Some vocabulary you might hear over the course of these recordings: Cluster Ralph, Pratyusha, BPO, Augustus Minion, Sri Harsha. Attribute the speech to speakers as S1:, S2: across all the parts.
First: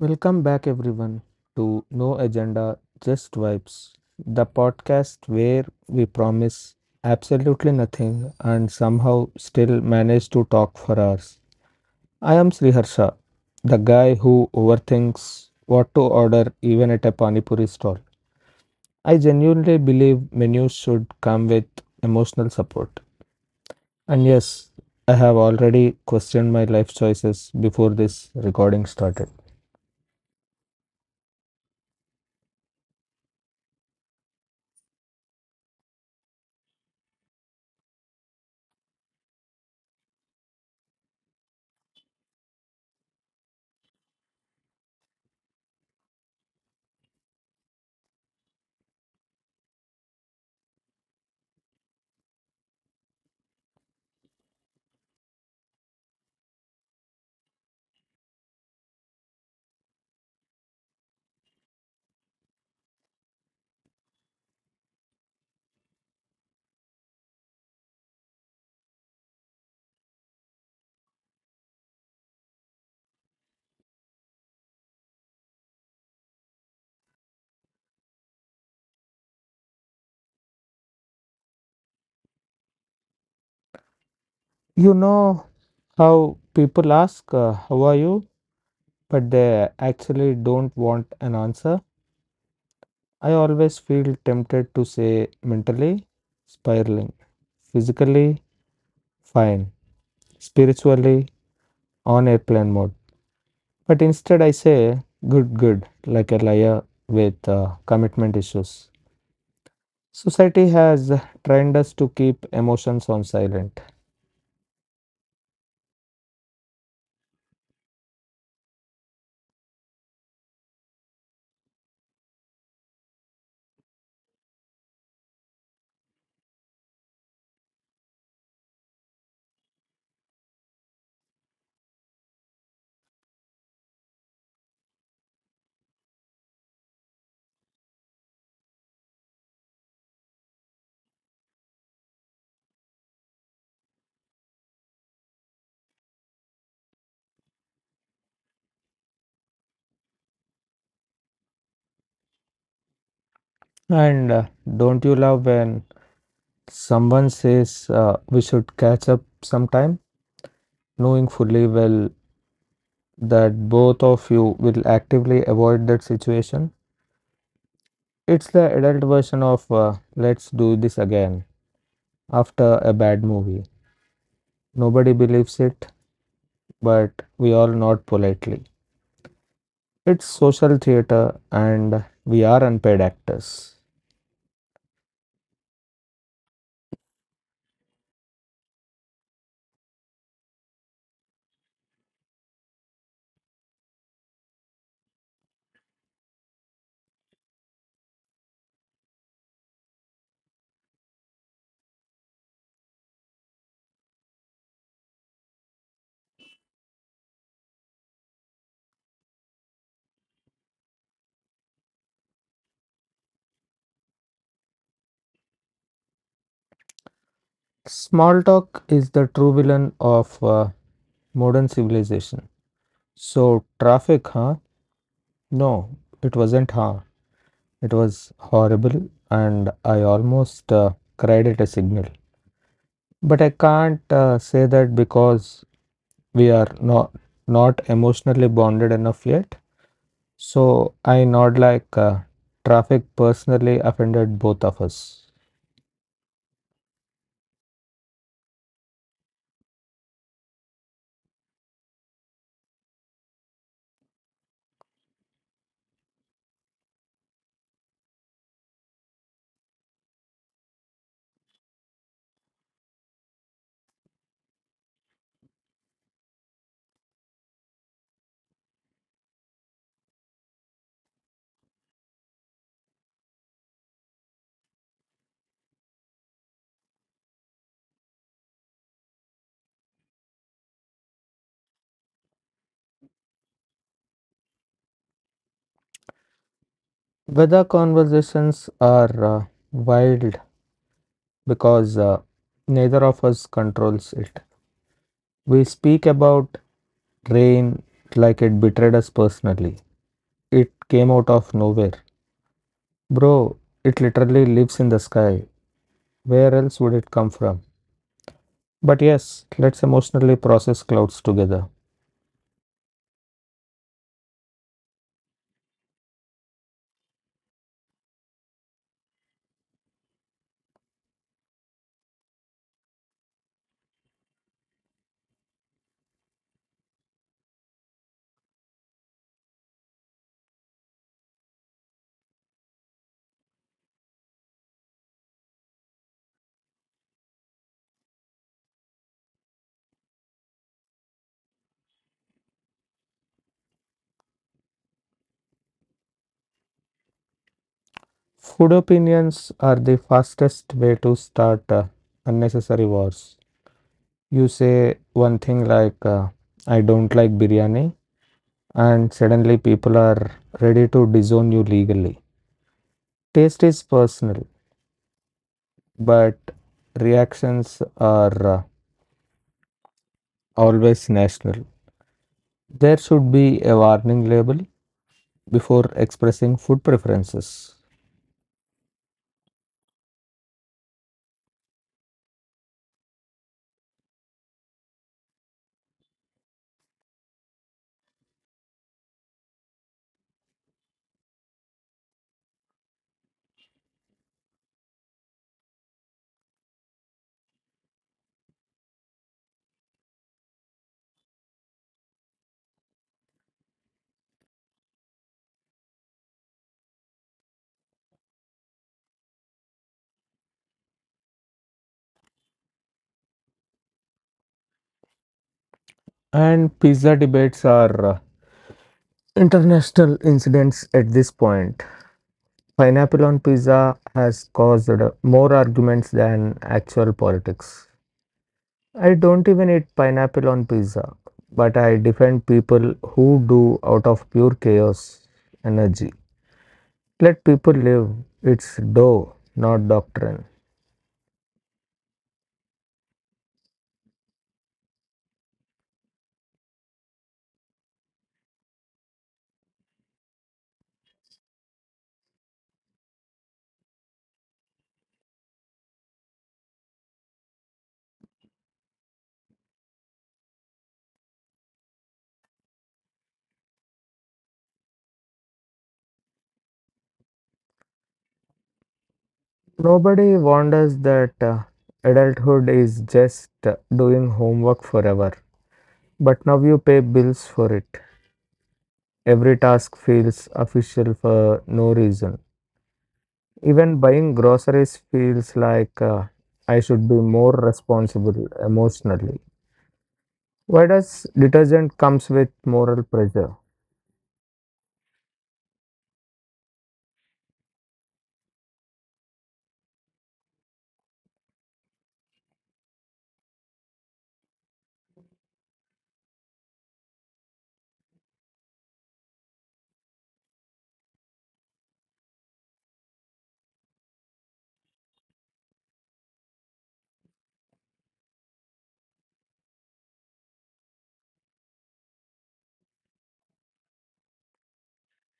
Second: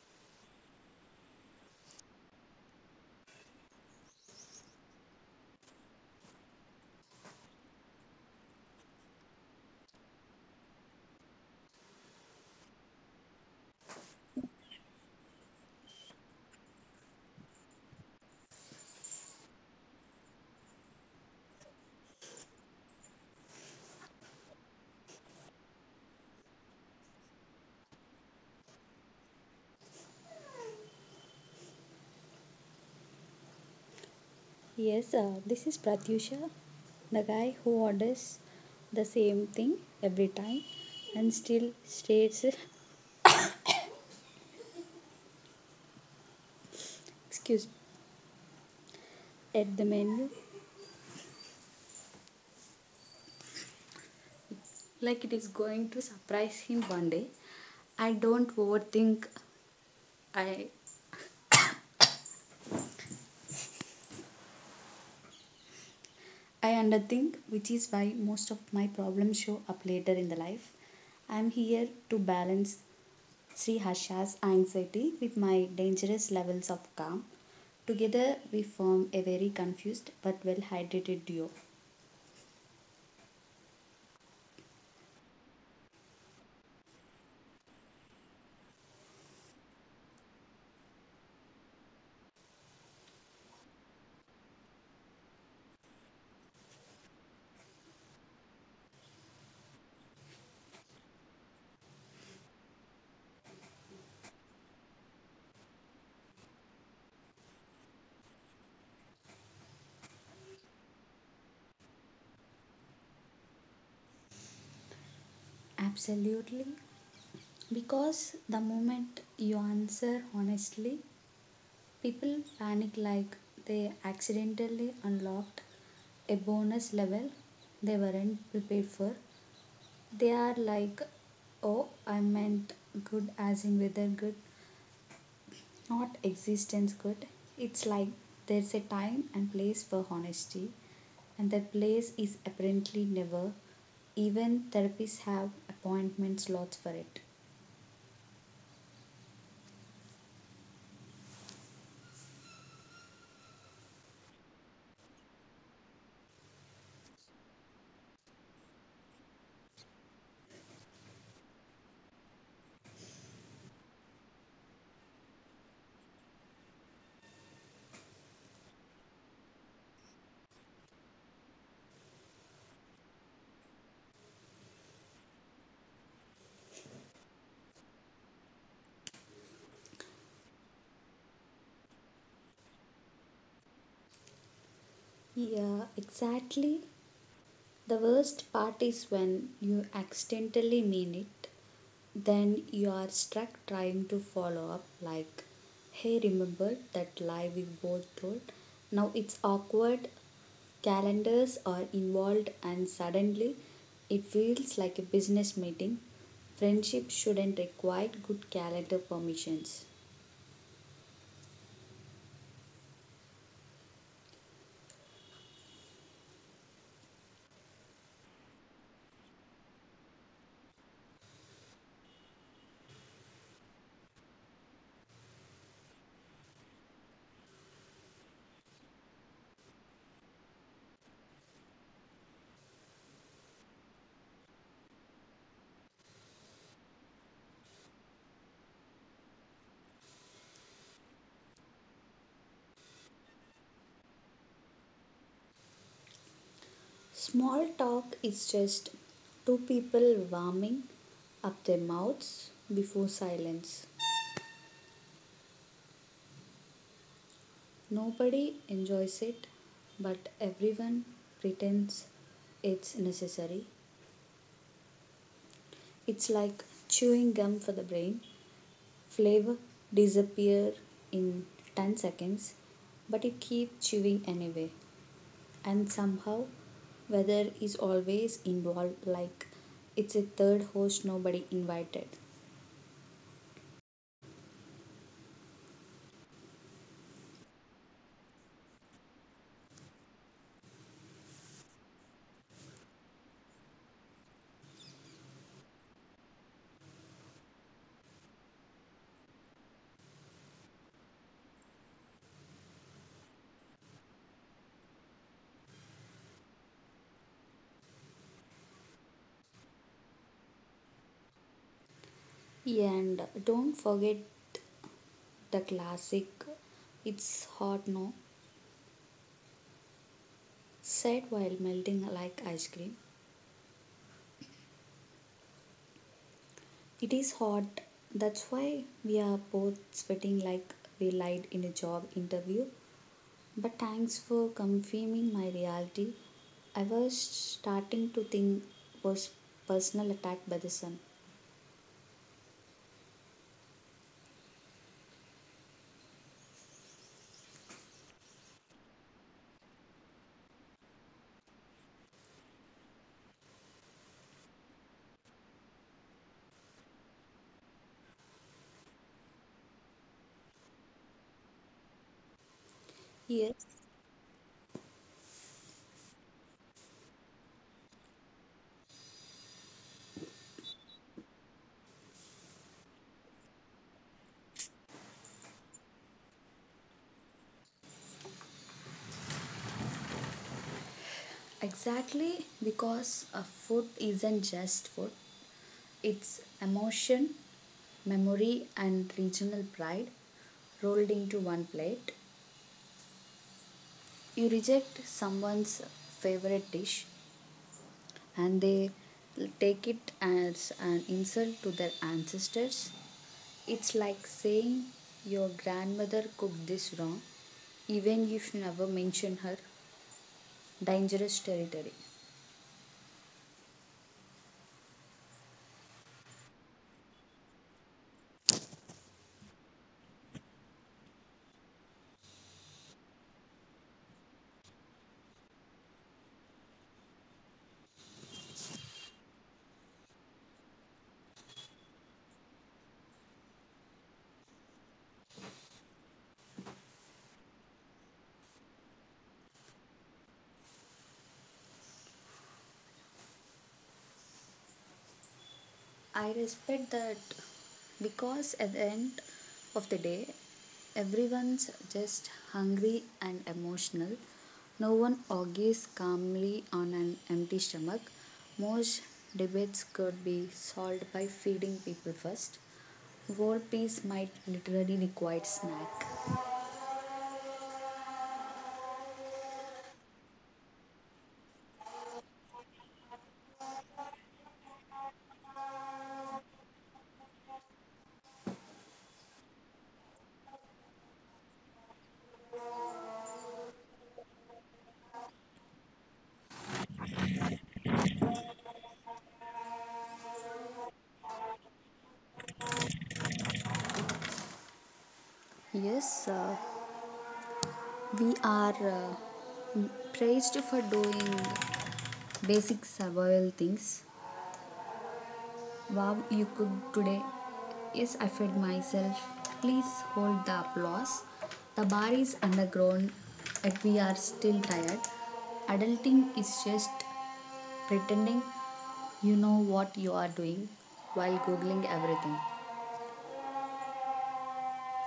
S1: Welcome back, everyone, to No Agenda, Just Vibes, the podcast where we promise absolutely nothing and somehow still manage to talk for hours. I am Sriharsha, the guy who overthinks what to order even at a Pani Puri stall. I genuinely believe menus should come with emotional support. And yes, I have already questioned my life choices before this recording started.
S2: Yes, this is Pratyusha, the guy who orders the same thing every time and still stares excuse me, at the menu like it is going to surprise him one day. I don't overthink. I I underthink, which is why most of my problems show up later in the life. I'm here to balance Sri Harsha's anxiety with my dangerous levels of calm. Together, we form a very confused but well hydrated duo.
S1: You know, how people ask, How are you, but they actually don't want an answer? I always feel tempted to say mentally, spiraling; physically, fine; spiritually, on airplane mode. But instead, I say good, good, like a liar with commitment issues. Society has trained us to keep emotions on silent.
S2: Absolutely. Because the moment you answer honestly, people panic like they accidentally unlocked a bonus level they weren't prepared for. They are like, oh, I meant good as in weather good, not existence good. It's like there's a time and place for honesty, and that place is apparently never. Even therapists have appointment slots for it.
S1: And don't you love when someone says we should catch up sometime, knowing fully well that both of you will actively avoid that situation? It's the adult version of let's do this again after a bad movie. Nobody believes it, but we all nod politely. It's social theater and we are unpaid actors.
S2: Yeah, exactly. The worst part is when you accidentally mean it, then you are stuck trying to follow up, like, hey, remember that lie we both told? Now it's awkward, calendars are involved, and suddenly it feels like a business meeting. Friendship shouldn't require good calendar permissions.
S1: Small talk is the true villain of modern civilization. So, traffic, huh? No, it wasn't, huh? It was horrible, and I almost cried at a signal. But I can't say that because we are not emotionally bonded enough yet. So I nod like traffic personally offended both of us.
S2: Small talk is just two people warming up their mouths before silence. Nobody enjoys it, but everyone pretends it's necessary. It's like chewing gum for the brain. Flavor disappears in 10 seconds, but you keep chewing anyway. And somehow weather is always involved like it's a third host nobody invited.
S1: Weather conversations are wild because neither of us controls it. We speak about rain like it betrayed us personally. It came out of nowhere. Bro, it literally lives in the sky. Where else would it come from? But yes, let's emotionally process clouds together.
S2: Yeah, and don't forget the classic "It's hot, no?" said while melting like ice cream. It is hot, that's why we are both sweating like we lied in a job interview. But thanks for confirming my reality. I was starting to think was personal attack by the sun.
S1: Food opinions are the fastest way to start unnecessary wars. You say one thing like, I don't like biryani, and suddenly people are ready to disown you legally. Taste is
S2: Yes,
S1: personal, but reactions are always national. There should be a warning label before expressing food preferences.
S2: exactly, because a food isn't just food, it's emotion, memory and regional pride rolled into one plate. You reject someone's favorite dish and they take it as an insult to their ancestors. It's like saying your grandmother cooked this wrong, even if you never mention her — dangerous territory.
S1: And pizza debates are international incidents at this point. Pineapple on pizza has caused more arguments than actual politics. I don't even eat pineapple on pizza, but I defend people who do out of pure chaos energy. Let people live, it's dough, not doctrine.
S2: I respect that because at the end of the day, everyone's just hungry and emotional. No one argues calmly on an empty stomach. Most debates could be solved by feeding people first. War peace might literally require snack.
S1: Nobody wonders that adulthood is just doing homework forever. But now you pay bills for it. Every task feels official for no reason. Even buying groceries feels like I should be more responsible emotionally. Why does detergent comes with moral pressure?
S2: Yes, we are praised for doing basic survival things. Wow, you cooked today. Yes, I fed myself. Please hold the applause. The bar is underground, and we are still tired. Adulting is just pretending you know what you are doing while Googling everything.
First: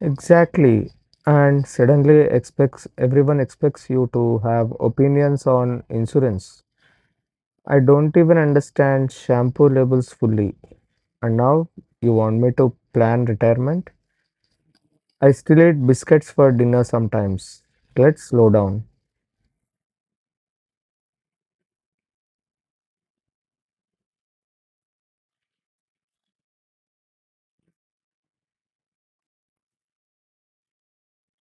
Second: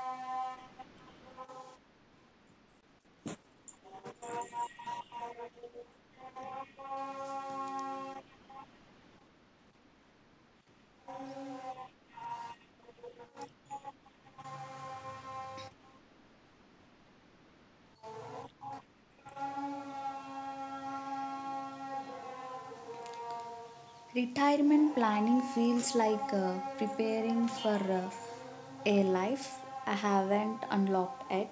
S1: Exactly. And suddenly expects everyone expects you to have opinions on insurance. I don't even understand shampoo labels fully. And now you want me to plan retirement? I still eat biscuits for dinner sometimes. Let's slow down.
S2: Retirement planning feels like preparing for a life I haven't unlocked yet.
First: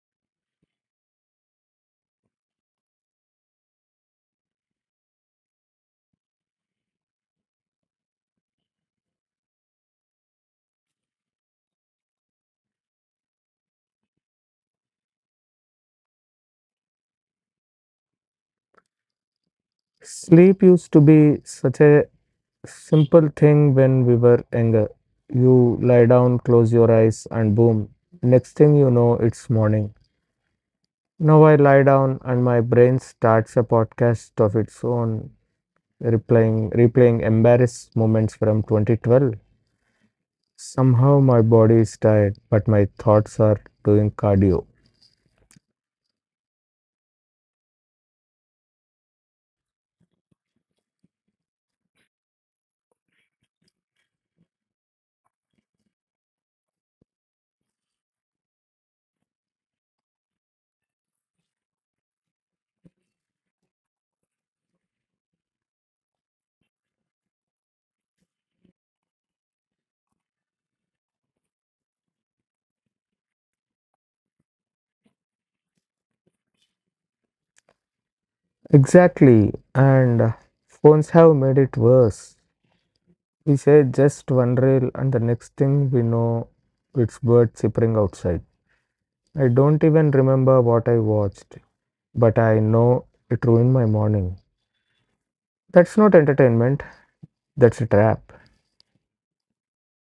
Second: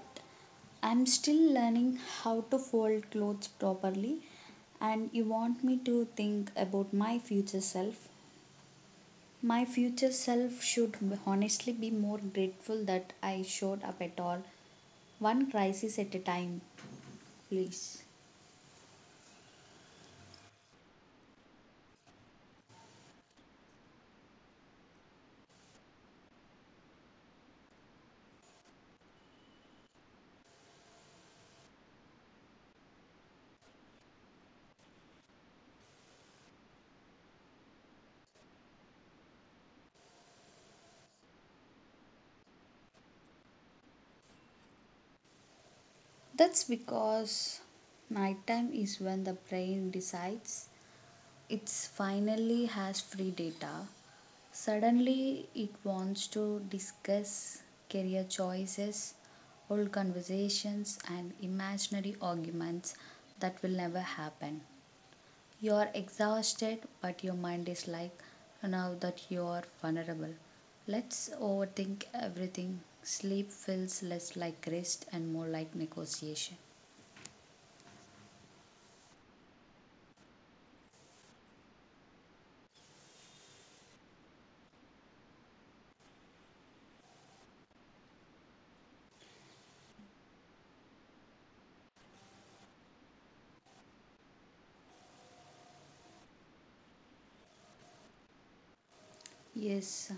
S2: I'm still learning how to fold clothes properly, and you want me to think about my future self. My future self should honestly be more grateful that I showed up at all, one crisis at a time, please.
S1: Sleep used to be such a simple thing when we were younger. You lie down, close your eyes, and boom, next thing you know, it's morning. Now I lie down and my brain starts a podcast of its own, replaying embarrassed moments from 2012. Somehow my body is tired, but my thoughts are doing cardio.
S2: That's because nighttime is when the brain decides it's finally has free data. Suddenly it wants to discuss career choices, old conversations and imaginary arguments that will never happen. You are exhausted but your mind is like, now that you are vulnerable, let's overthink everything. Sleep feels less like rest and more like negotiation.
S1: Exactly, and phones have made it worse. We say just one reel, and the next thing we know, it's birds chirping outside. I don't even remember what I watched, but I know it ruined my morning. That's not entertainment, that's a trap.
S2: Yes.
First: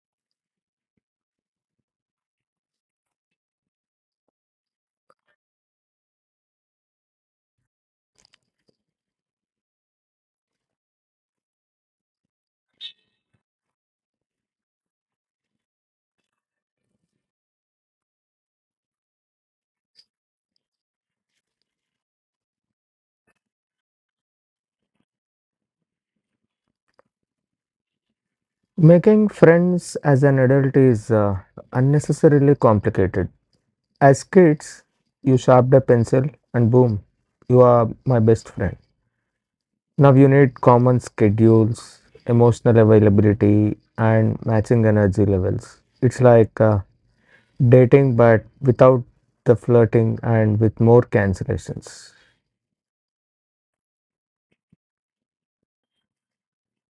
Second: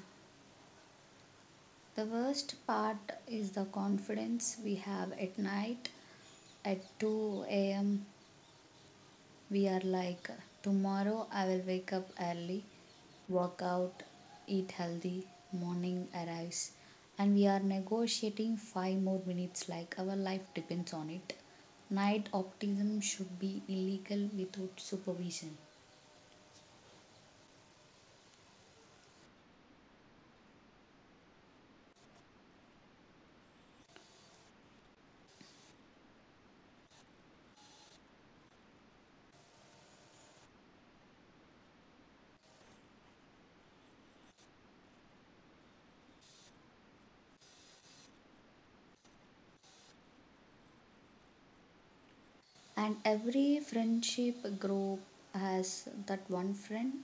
S2: The worst part is the confidence we have at night at 2 am. We are like, tomorrow I will wake up early, work out, eat healthy, morning arrives, and we are negotiating 5 more minutes like our life depends on it. Night optimism should be illegal without supervision.
S1: Making friends as an adult is unnecessarily complicated. As kids, you sharpened a pencil, and boom, you are my best friend. Now you need common schedules, emotional availability, and matching energy levels. It's like dating, but without the flirting and with more cancellations.
S2: And every friendship group has that one friend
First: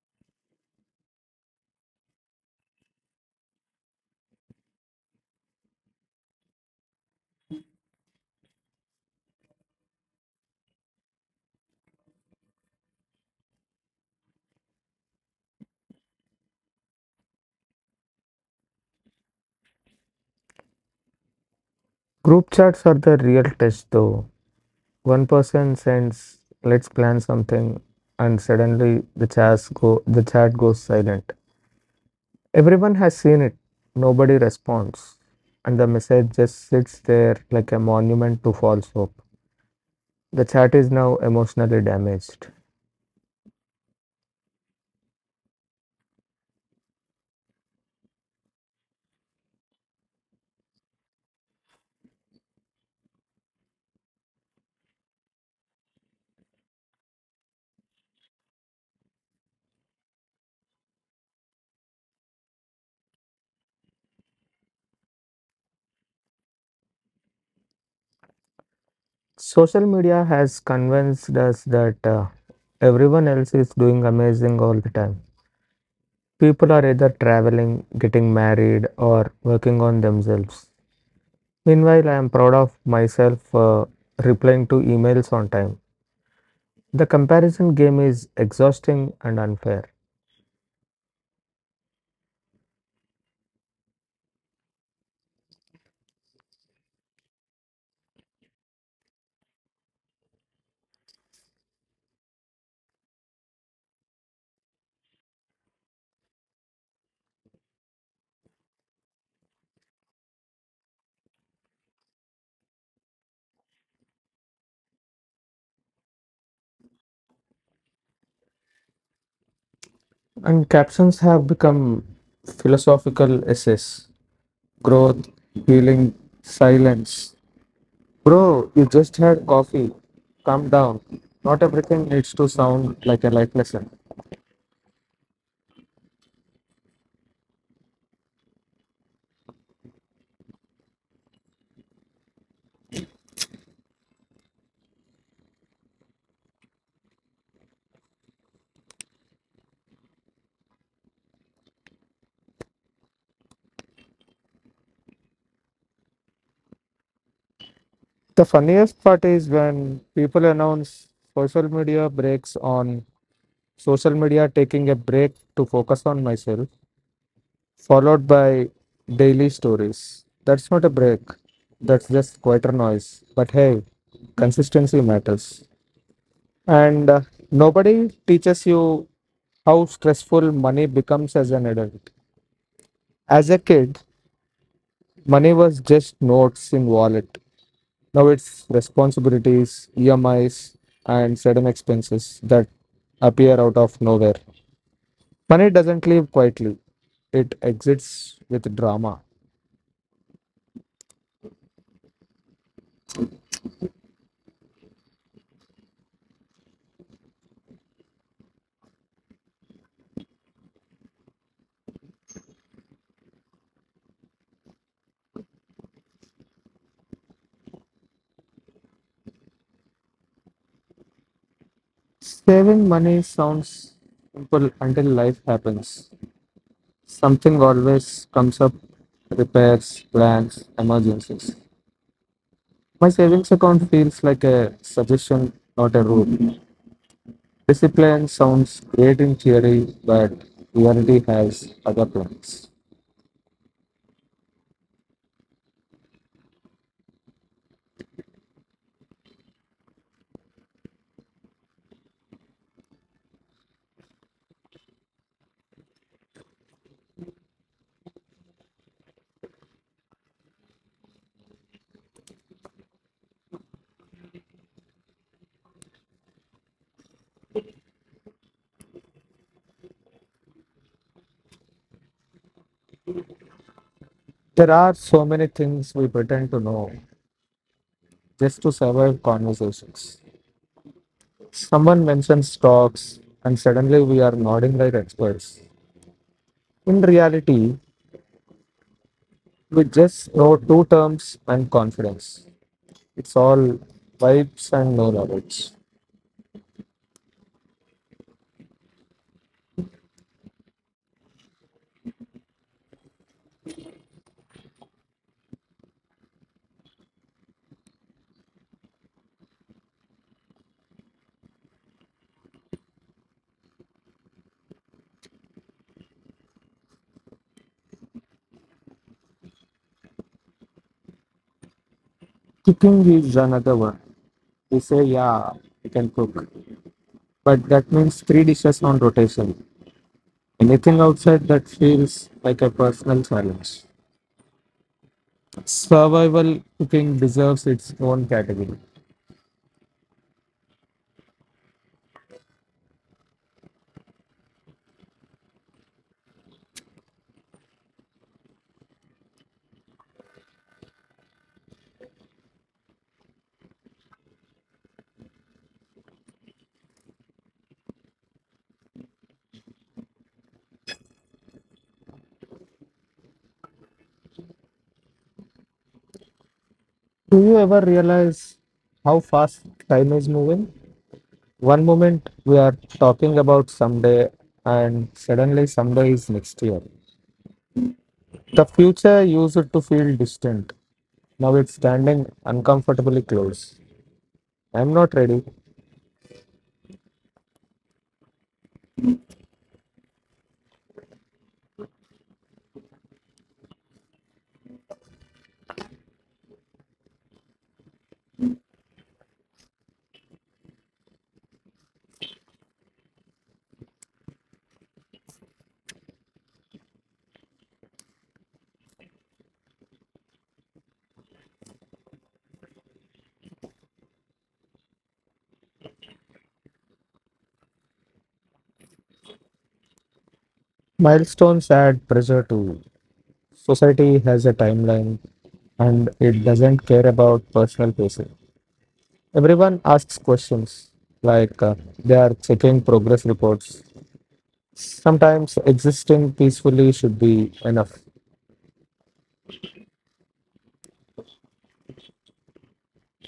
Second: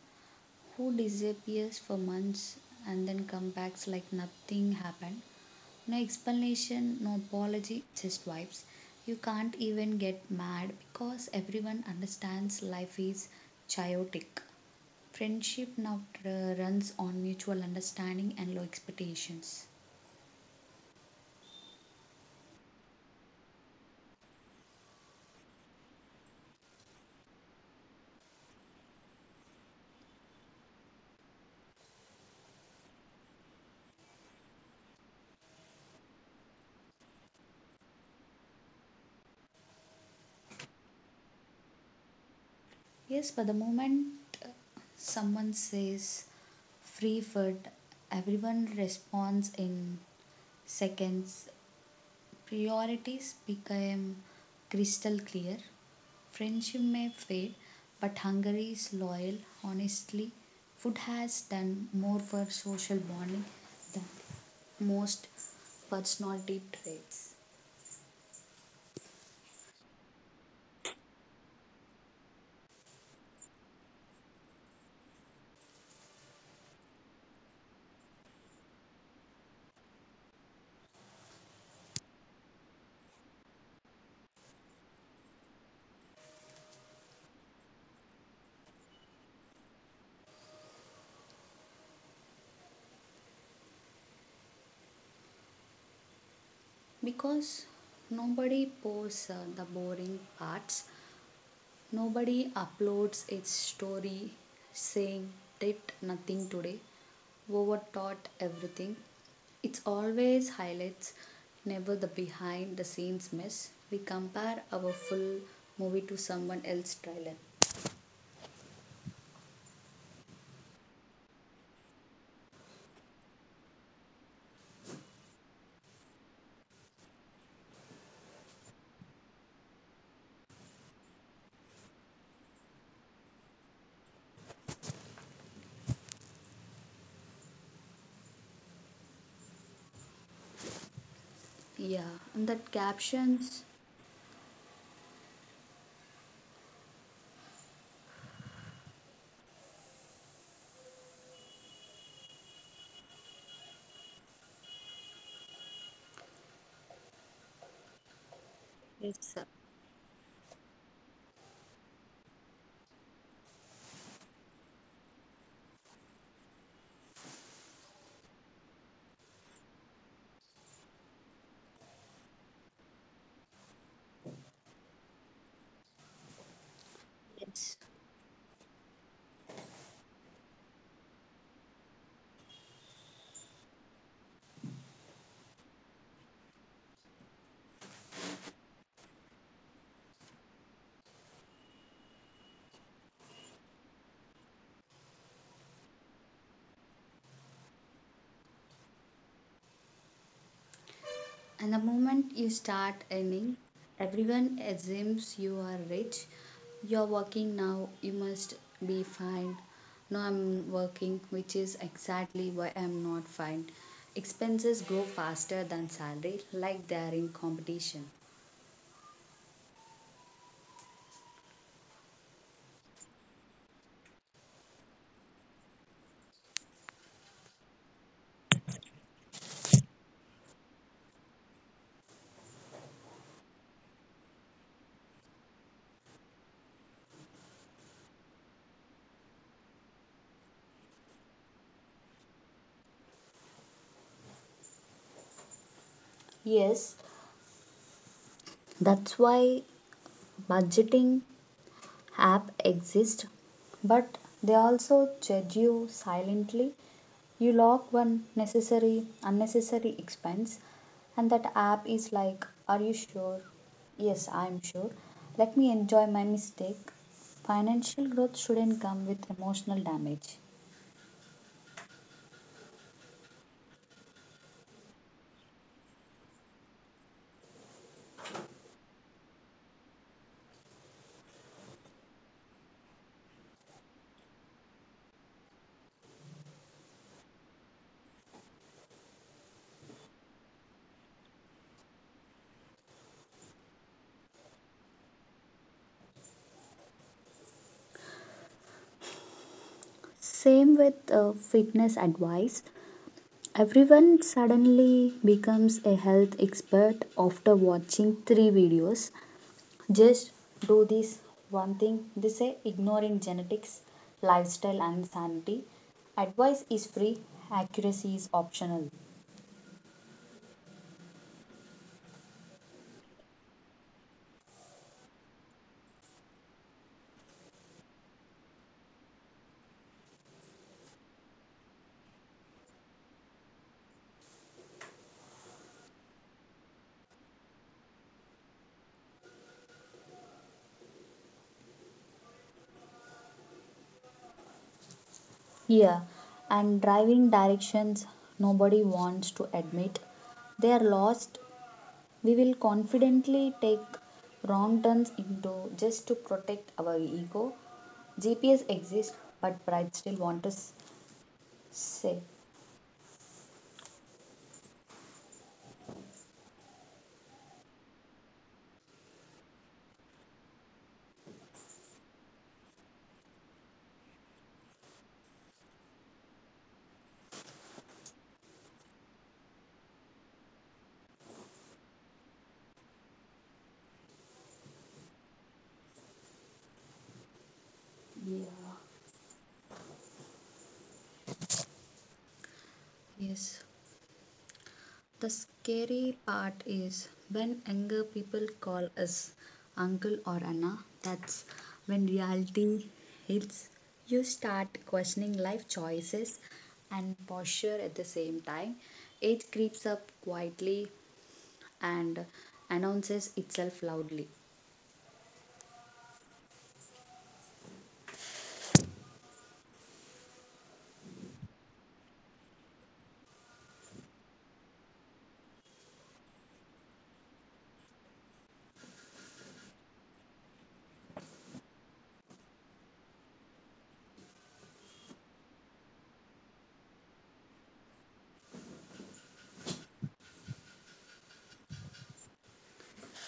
S2: who disappears for months and then comes back like nothing happened. No explanation, no apology, just vibes. You can't even get mad because everyone understands life is chaotic. Friendship now runs on mutual understanding and low expectations.
S1: Group chats are the real test, though. One person sends, "Let's plan something," and suddenly the chat goes silent. Everyone has seen it. Nobody responds, and the message just sits there like a monument to false hope. The chat is now emotionally damaged.
S2: Yes, but the moment uh, someone says free food, everyone responds in seconds. Priorities became crystal clear. Friendship may fade, but hunger is loyal. Honestly, food has done more for social bonding than most personality traits.
S1: Social media has convinced us that everyone else is doing amazing all the time. People are either traveling, getting married, or working on themselves. Meanwhile, I am proud of myself replying to emails on time. The comparison game is exhausting and unfair.
S2: Because nobody posts the boring parts, nobody uploads its story saying did nothing today, overthought everything. It's always highlights, never the behind the scenes mess. We compare our full movie to someone else's trailer.
S1: And captions have become philosophical essays: growth, healing, silence. Bro, you just had coffee. Calm down. Not everything needs to sound like a life lesson.
S2: Yeah, and that captions.
S1: The funniest
S2: Yes,
S1: part
S2: sir.
S1: is when people announce social media breaks on social media, taking a break to focus on myself, followed by daily stories. That's not a break, that's just quieter noise. But hey, consistency matters. And
S2: Yes.
S1: nobody teaches you how stressful money becomes as an adult. As a kid, money was just notes in wallet. Now it's responsibilities, EMIs, and sudden expenses that appear out of nowhere. Money doesn't leave quietly. It exits with drama.
S2: And the moment you start earning, everyone assumes you are rich. You're working now, you must be fine. No, I'm working, which is exactly why I'm not fine. Expenses grow faster than salary, like they are in competition.
S1: Saving money sounds simple until life happens. Something always comes up: repairs, plans, emergencies. My savings account feels like a suggestion, not a rule. Discipline sounds great in theory, but reality has other plans.
S2: Yes, that's why budgeting app exist, but they also judge you silently. You log one necessary unnecessary expense and that app is like, are you sure? Yes, I am sure, let me enjoy my mistake. Financial growth shouldn't come with emotional damage.
S1: There are so many things we pretend to know just to survive conversations. Someone mentions stocks, and suddenly we are nodding like experts. In reality, we just know two terms and confidence. It's all vibes and no knowledge.
S2: Same with fitness advice. Everyone suddenly becomes a health expert after watching three videos. Just do this one thing, they say, ignoring genetics, lifestyle, and sanity. Advice is free, accuracy is optional.
S1: Cooking is another one. We say, yeah, we can cook, but that means three dishes on rotation. Anything outside that feels like a personal challenge. Survival cooking deserves its own category.
S2: Yeah, and driving directions, nobody wants to admit they are lost. We will confidently take wrong turns into just to protect our ego. GPS exists, but pride still wants to say.
S1: Do you ever realize how fast time is moving? One moment we are talking about someday, and suddenly someday is next year. The future used to feel distant. Now it's standing uncomfortably close. I'm not ready.
S2: Yeah. Yes. The scary part is when younger people call us uncle or Anna, that's when reality hits. You start questioning life choices and posture at the same time. Age creeps up quietly and announces itself loudly.
S1: Milestones add pressure too. Society has a timeline and it doesn't care about personal pacing. Everyone asks questions like they are checking progress reports. Sometimes existing peacefully should be enough.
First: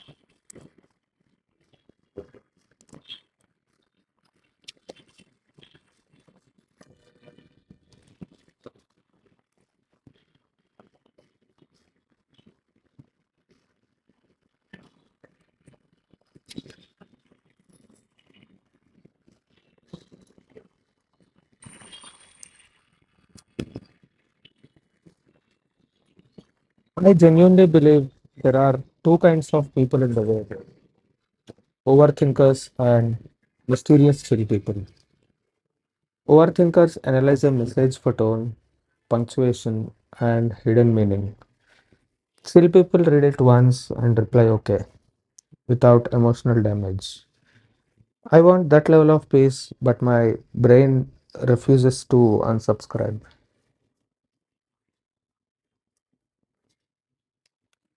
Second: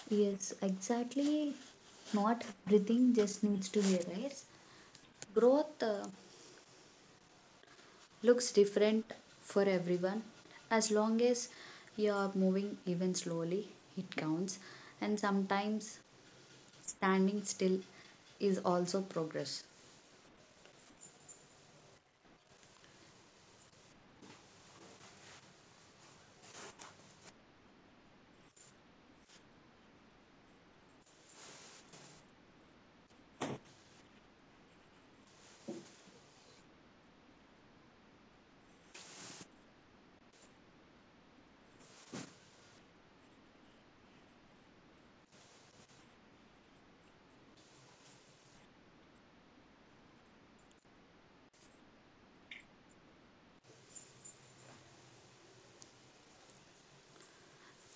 S2: Yes, exactly. Not everything just needs to be raised. Growth looks different for everyone, as long as you are moving. Even slowly, it counts. And sometimes standing still is also progress.
S1: I genuinely believe there are two kinds of people in the world: overthinkers and mysterious chill people. Overthinkers analyze a message for tone, punctuation, and hidden meaning. Chill people read it once and reply okay without emotional damage. I want that level of peace, but my brain refuses to unsubscribe.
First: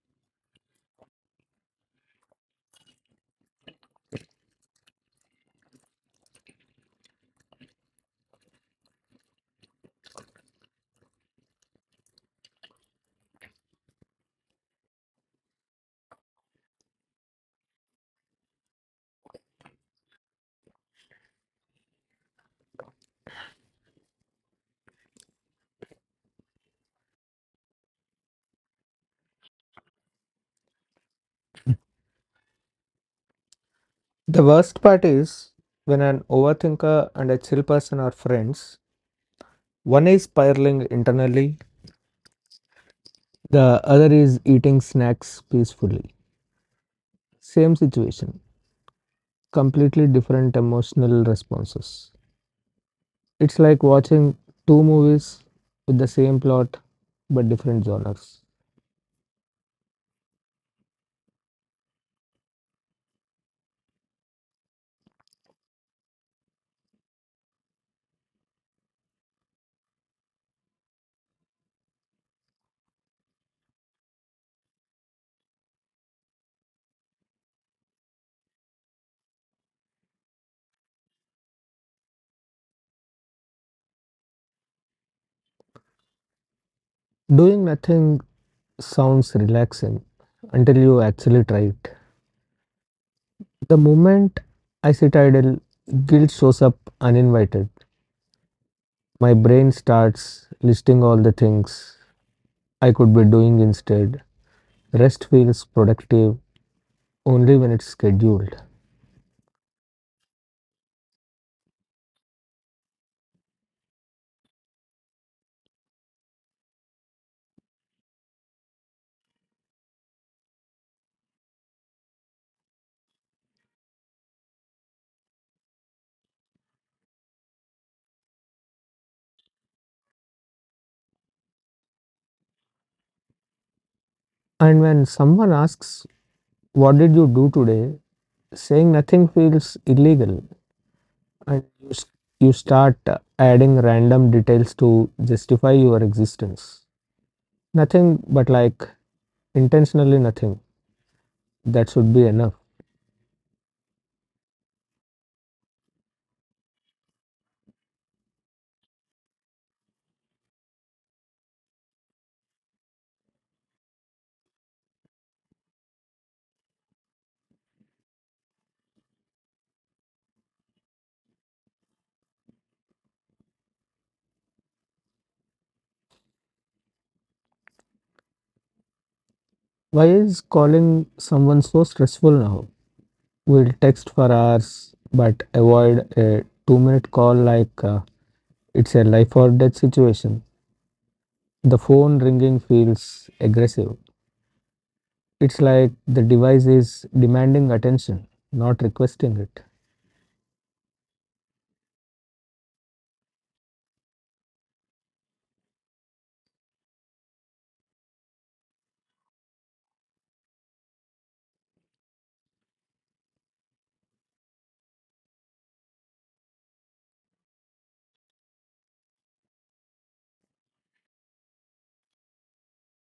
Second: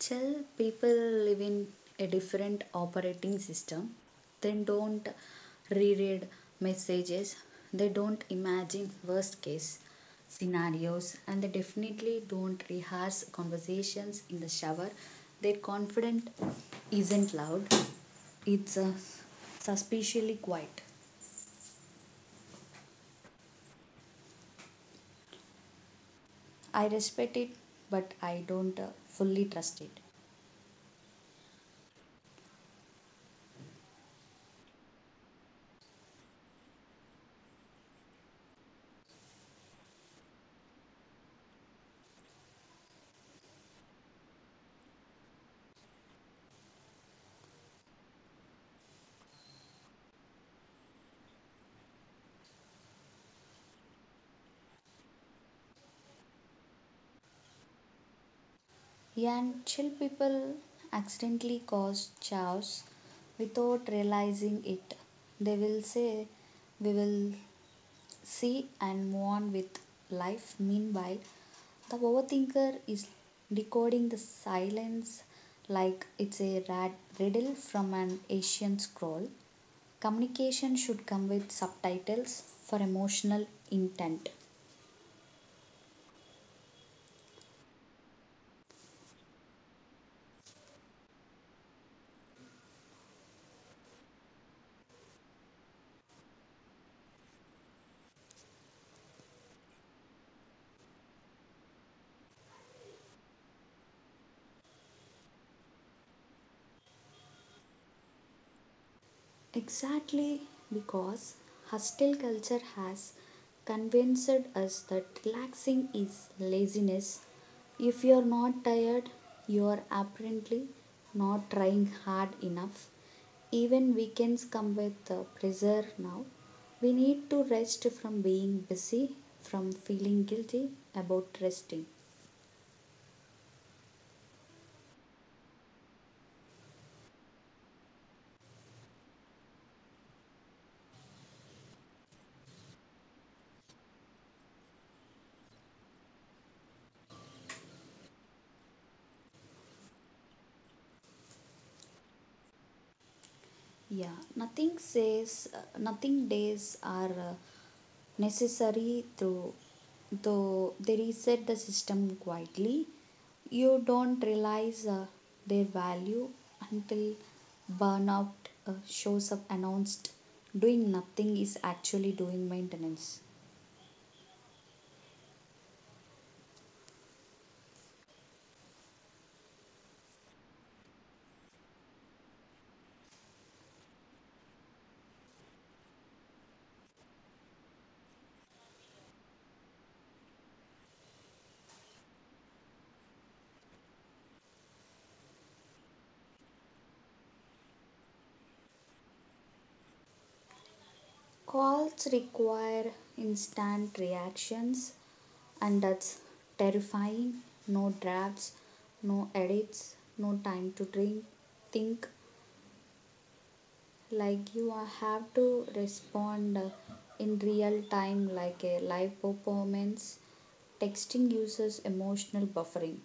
S2: Till people live in a different operating system. They don't reread messages, they don't imagine worst case scenarios, and they definitely don't rehearse conversations in the shower. Their confidence isn't loud. It's suspiciously quiet. I respect it, but I don't fully trust it.
S1: The worst part is when an overthinker and a chill person are friends: one is spiraling internally, the other is eating snacks peacefully. Same situation, completely different emotional responses. It's like watching two movies with the same plot but different genres.
S2: Yeah, and chill people accidentally cause chaos without realizing it. They will say, we will see, and move on with life. Meanwhile, the overthinker is decoding the silence like it's a riddle from an ancient scroll. Communication should come with subtitles for emotional intent.
S1: Doing nothing sounds relaxing until you actually try it. The moment I sit idle, guilt shows up uninvited. My brain starts listing all the things I could be doing instead. Rest feels productive only when it's scheduled.
S2: Exactly, because hostile culture has convinced us that relaxing is laziness. If you're not tired, you're apparently not trying hard enough. Even weekends come with pressure now. We need to rest from being busy, from feeling guilty about resting.
S1: And when someone asks, what did you do today, saying nothing feels illegal. And you start adding random details to justify your existence. Nothing, but like intentionally nothing. That should be enough.
S2: Yeah, nothing says nothing days are necessary, though they reset the system quietly. You don't realize their value until burnout shows up announced. Doing nothing is actually doing maintenance.
S1: Why is calling someone so stressful now? We'll text for hours, but avoid a 2-minute call like it's a life or death situation. The phone ringing feels aggressive. It's like the device is demanding attention, not requesting it.
S2: Calls require instant reactions, and that's terrifying. No drafts, no edits, no time to drink, think, like have to respond in real time like a live performance. Texting uses emotional buffering.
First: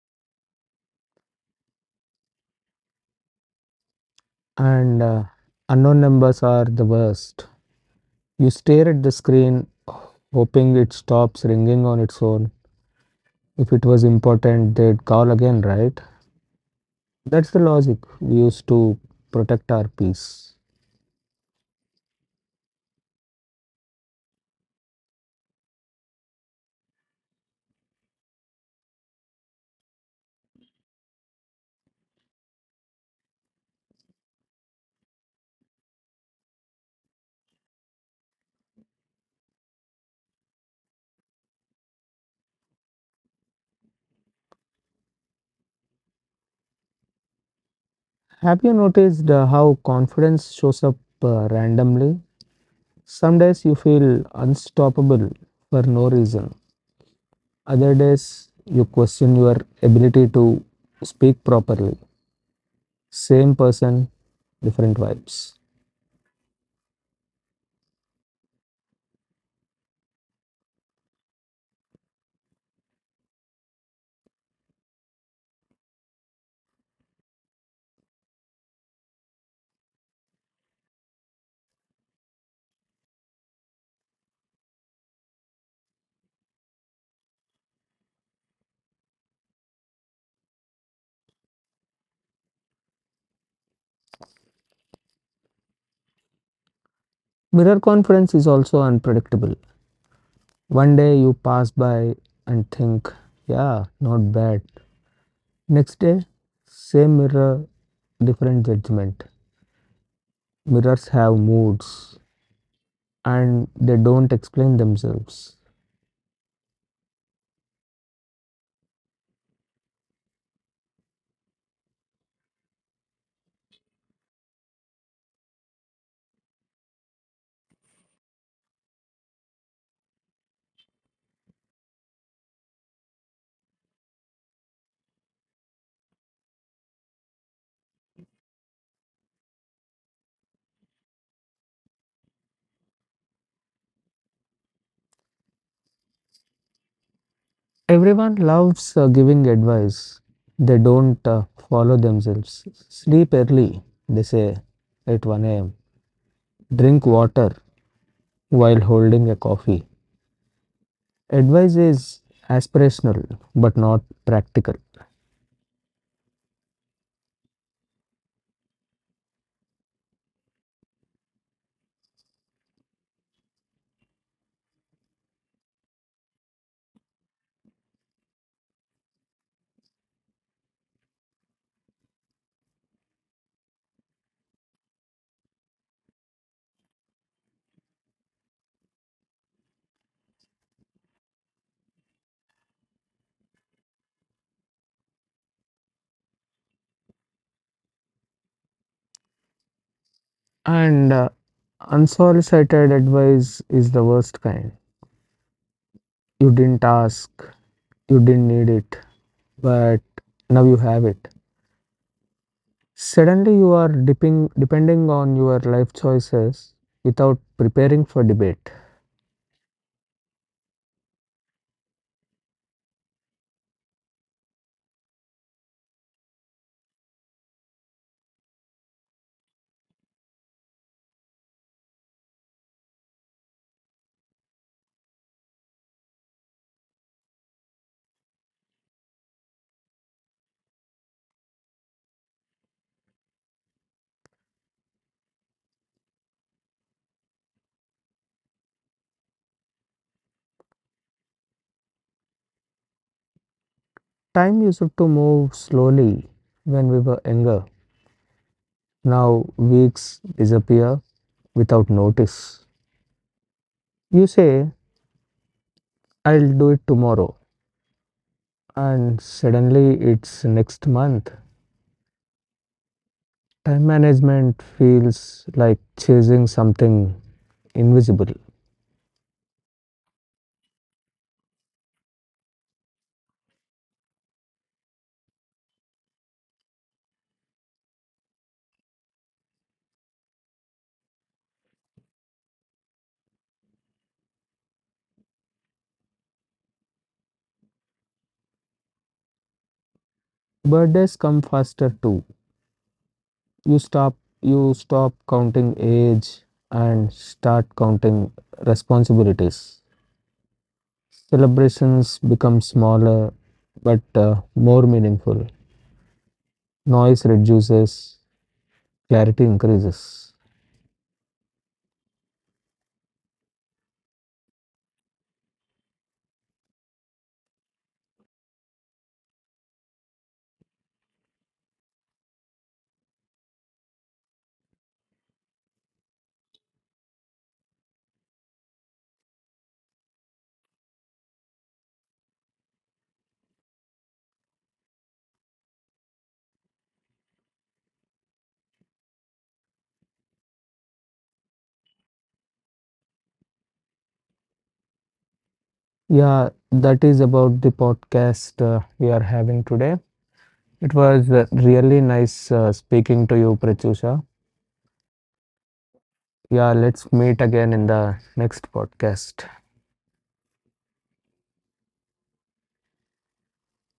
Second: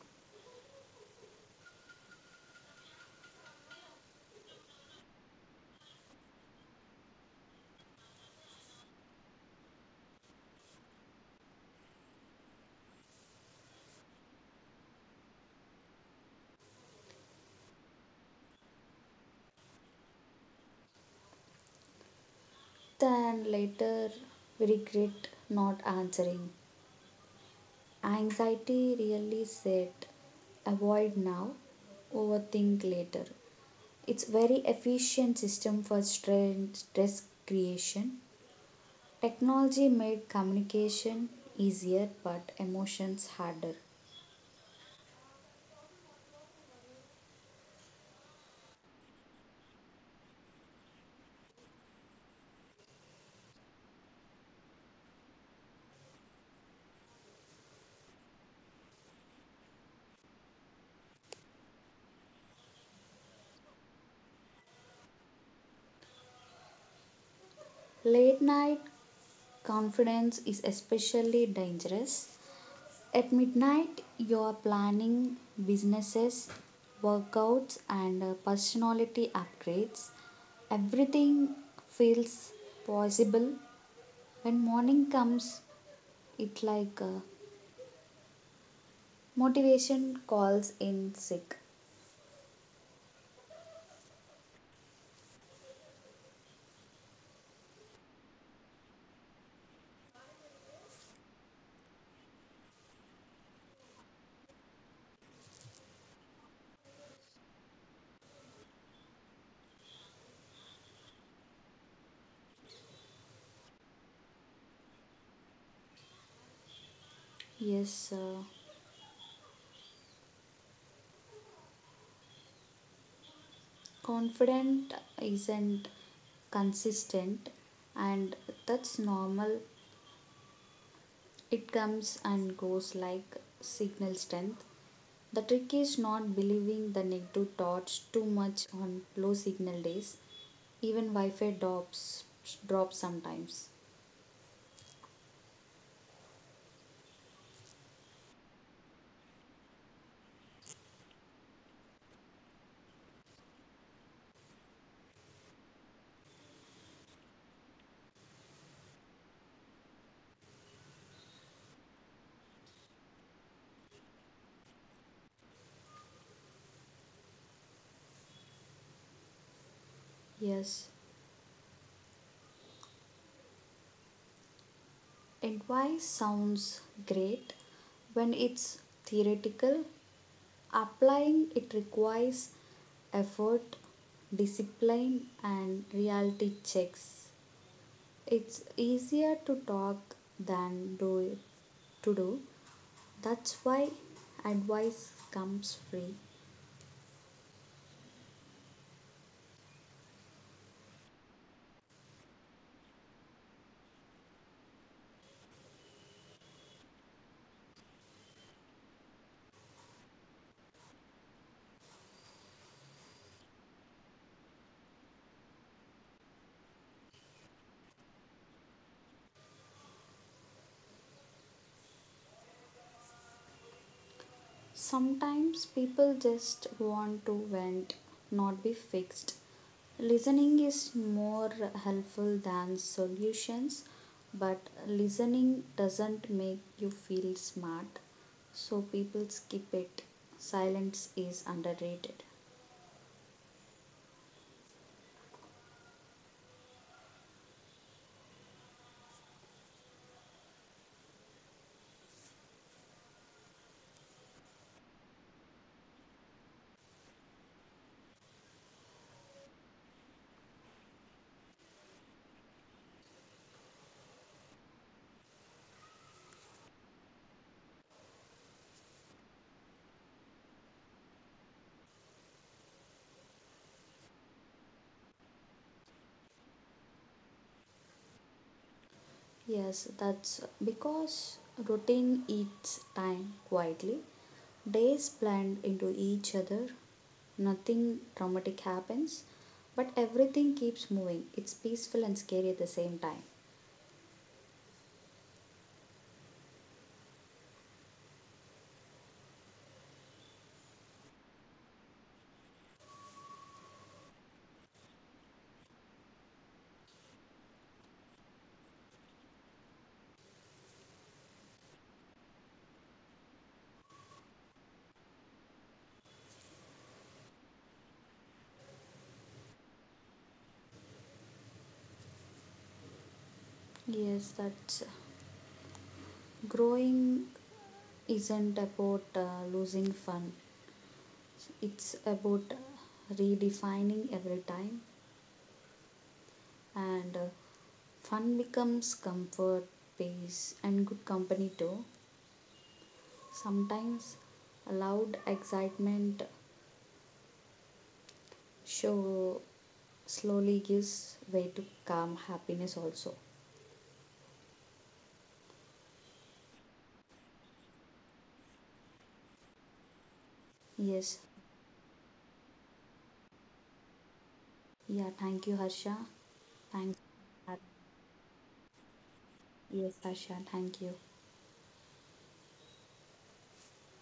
S1: And unknown numbers are the worst. You stare at the screen, hoping it stops ringing on its own. If it was important, they'd call again, right? That's the logic we use to protect our peace.
S2: Then later we regret not answering. Anxiety really said avoid now, overthink later. It's very efficient system for stress creation. Technology made communication easier but emotions harder.
S1: Have you noticed how confidence shows up randomly? Some days you feel unstoppable for no reason; other days you question your ability to speak properly. Same person, different vibes.
S2: Late night confidence is especially dangerous. At midnight, you are planning businesses, workouts, and personality upgrades. Everything feels possible. When morning comes, it like motivation calls in sick.
S1: Mirror confidence is also unpredictable. One day you pass by and think, yeah, not bad. Next day, same mirror, different judgment. Mirrors have moods and they don't explain themselves.
S2: Yes, confident isn't consistent, and that's normal. It comes and goes like signal strength. The trick is not believing the negative thoughts too much on low signal days. Even Wi Fi drops sometimes.
S1: Everyone loves giving advice. They don't follow themselves. Sleep early, they say, at 1 am. Drink water while holding a coffee. Advice is aspirational but not practical.
S2: Yes, advice sounds great when it's theoretical. Applying it requires effort, discipline, and reality checks. It's easier to talk than do it. To do. That's why advice comes free.
S1: And unsolicited advice is the worst kind. You didn't ask, you didn't need it, but now you have it. Suddenly, you are depending on your life choices without preparing for debate.
S2: Sometimes people just want to vent, not be fixed. Listening is more helpful than solutions, but listening doesn't make you feel smart, so people skip it. Silence is underrated.
S1: Time used to move slowly when we were younger. Now, weeks disappear without notice. You say, I'll do it tomorrow, and suddenly it's next month. Time management feels like chasing something invisible.
S2: Yes, that's because routine eats time quietly. Days blend into each other. Nothing dramatic happens, but everything keeps moving. It's peaceful and scary at the same time.
S1: Birthdays come faster too. you stop you stop counting age and start counting responsibilities. Celebrations become smaller but more meaningful. Noise reduces, clarity increases.
S2: Yes, that's growing isn't about losing fun. It's about redefining every time, and fun becomes comfort, peace and good company too. Sometimes loud excitement show slowly gives way to calm happiness also.
S1: Yeah, that is about the podcast we are having today. It
S2: Yes.
S1: was really nice speaking to you, prachusha.
S2: Yeah, thank you, Harsha.
S1: Yeah,
S2: Thank
S1: let's meet again in the next podcast.
S2: Yes, Harsha, thank you.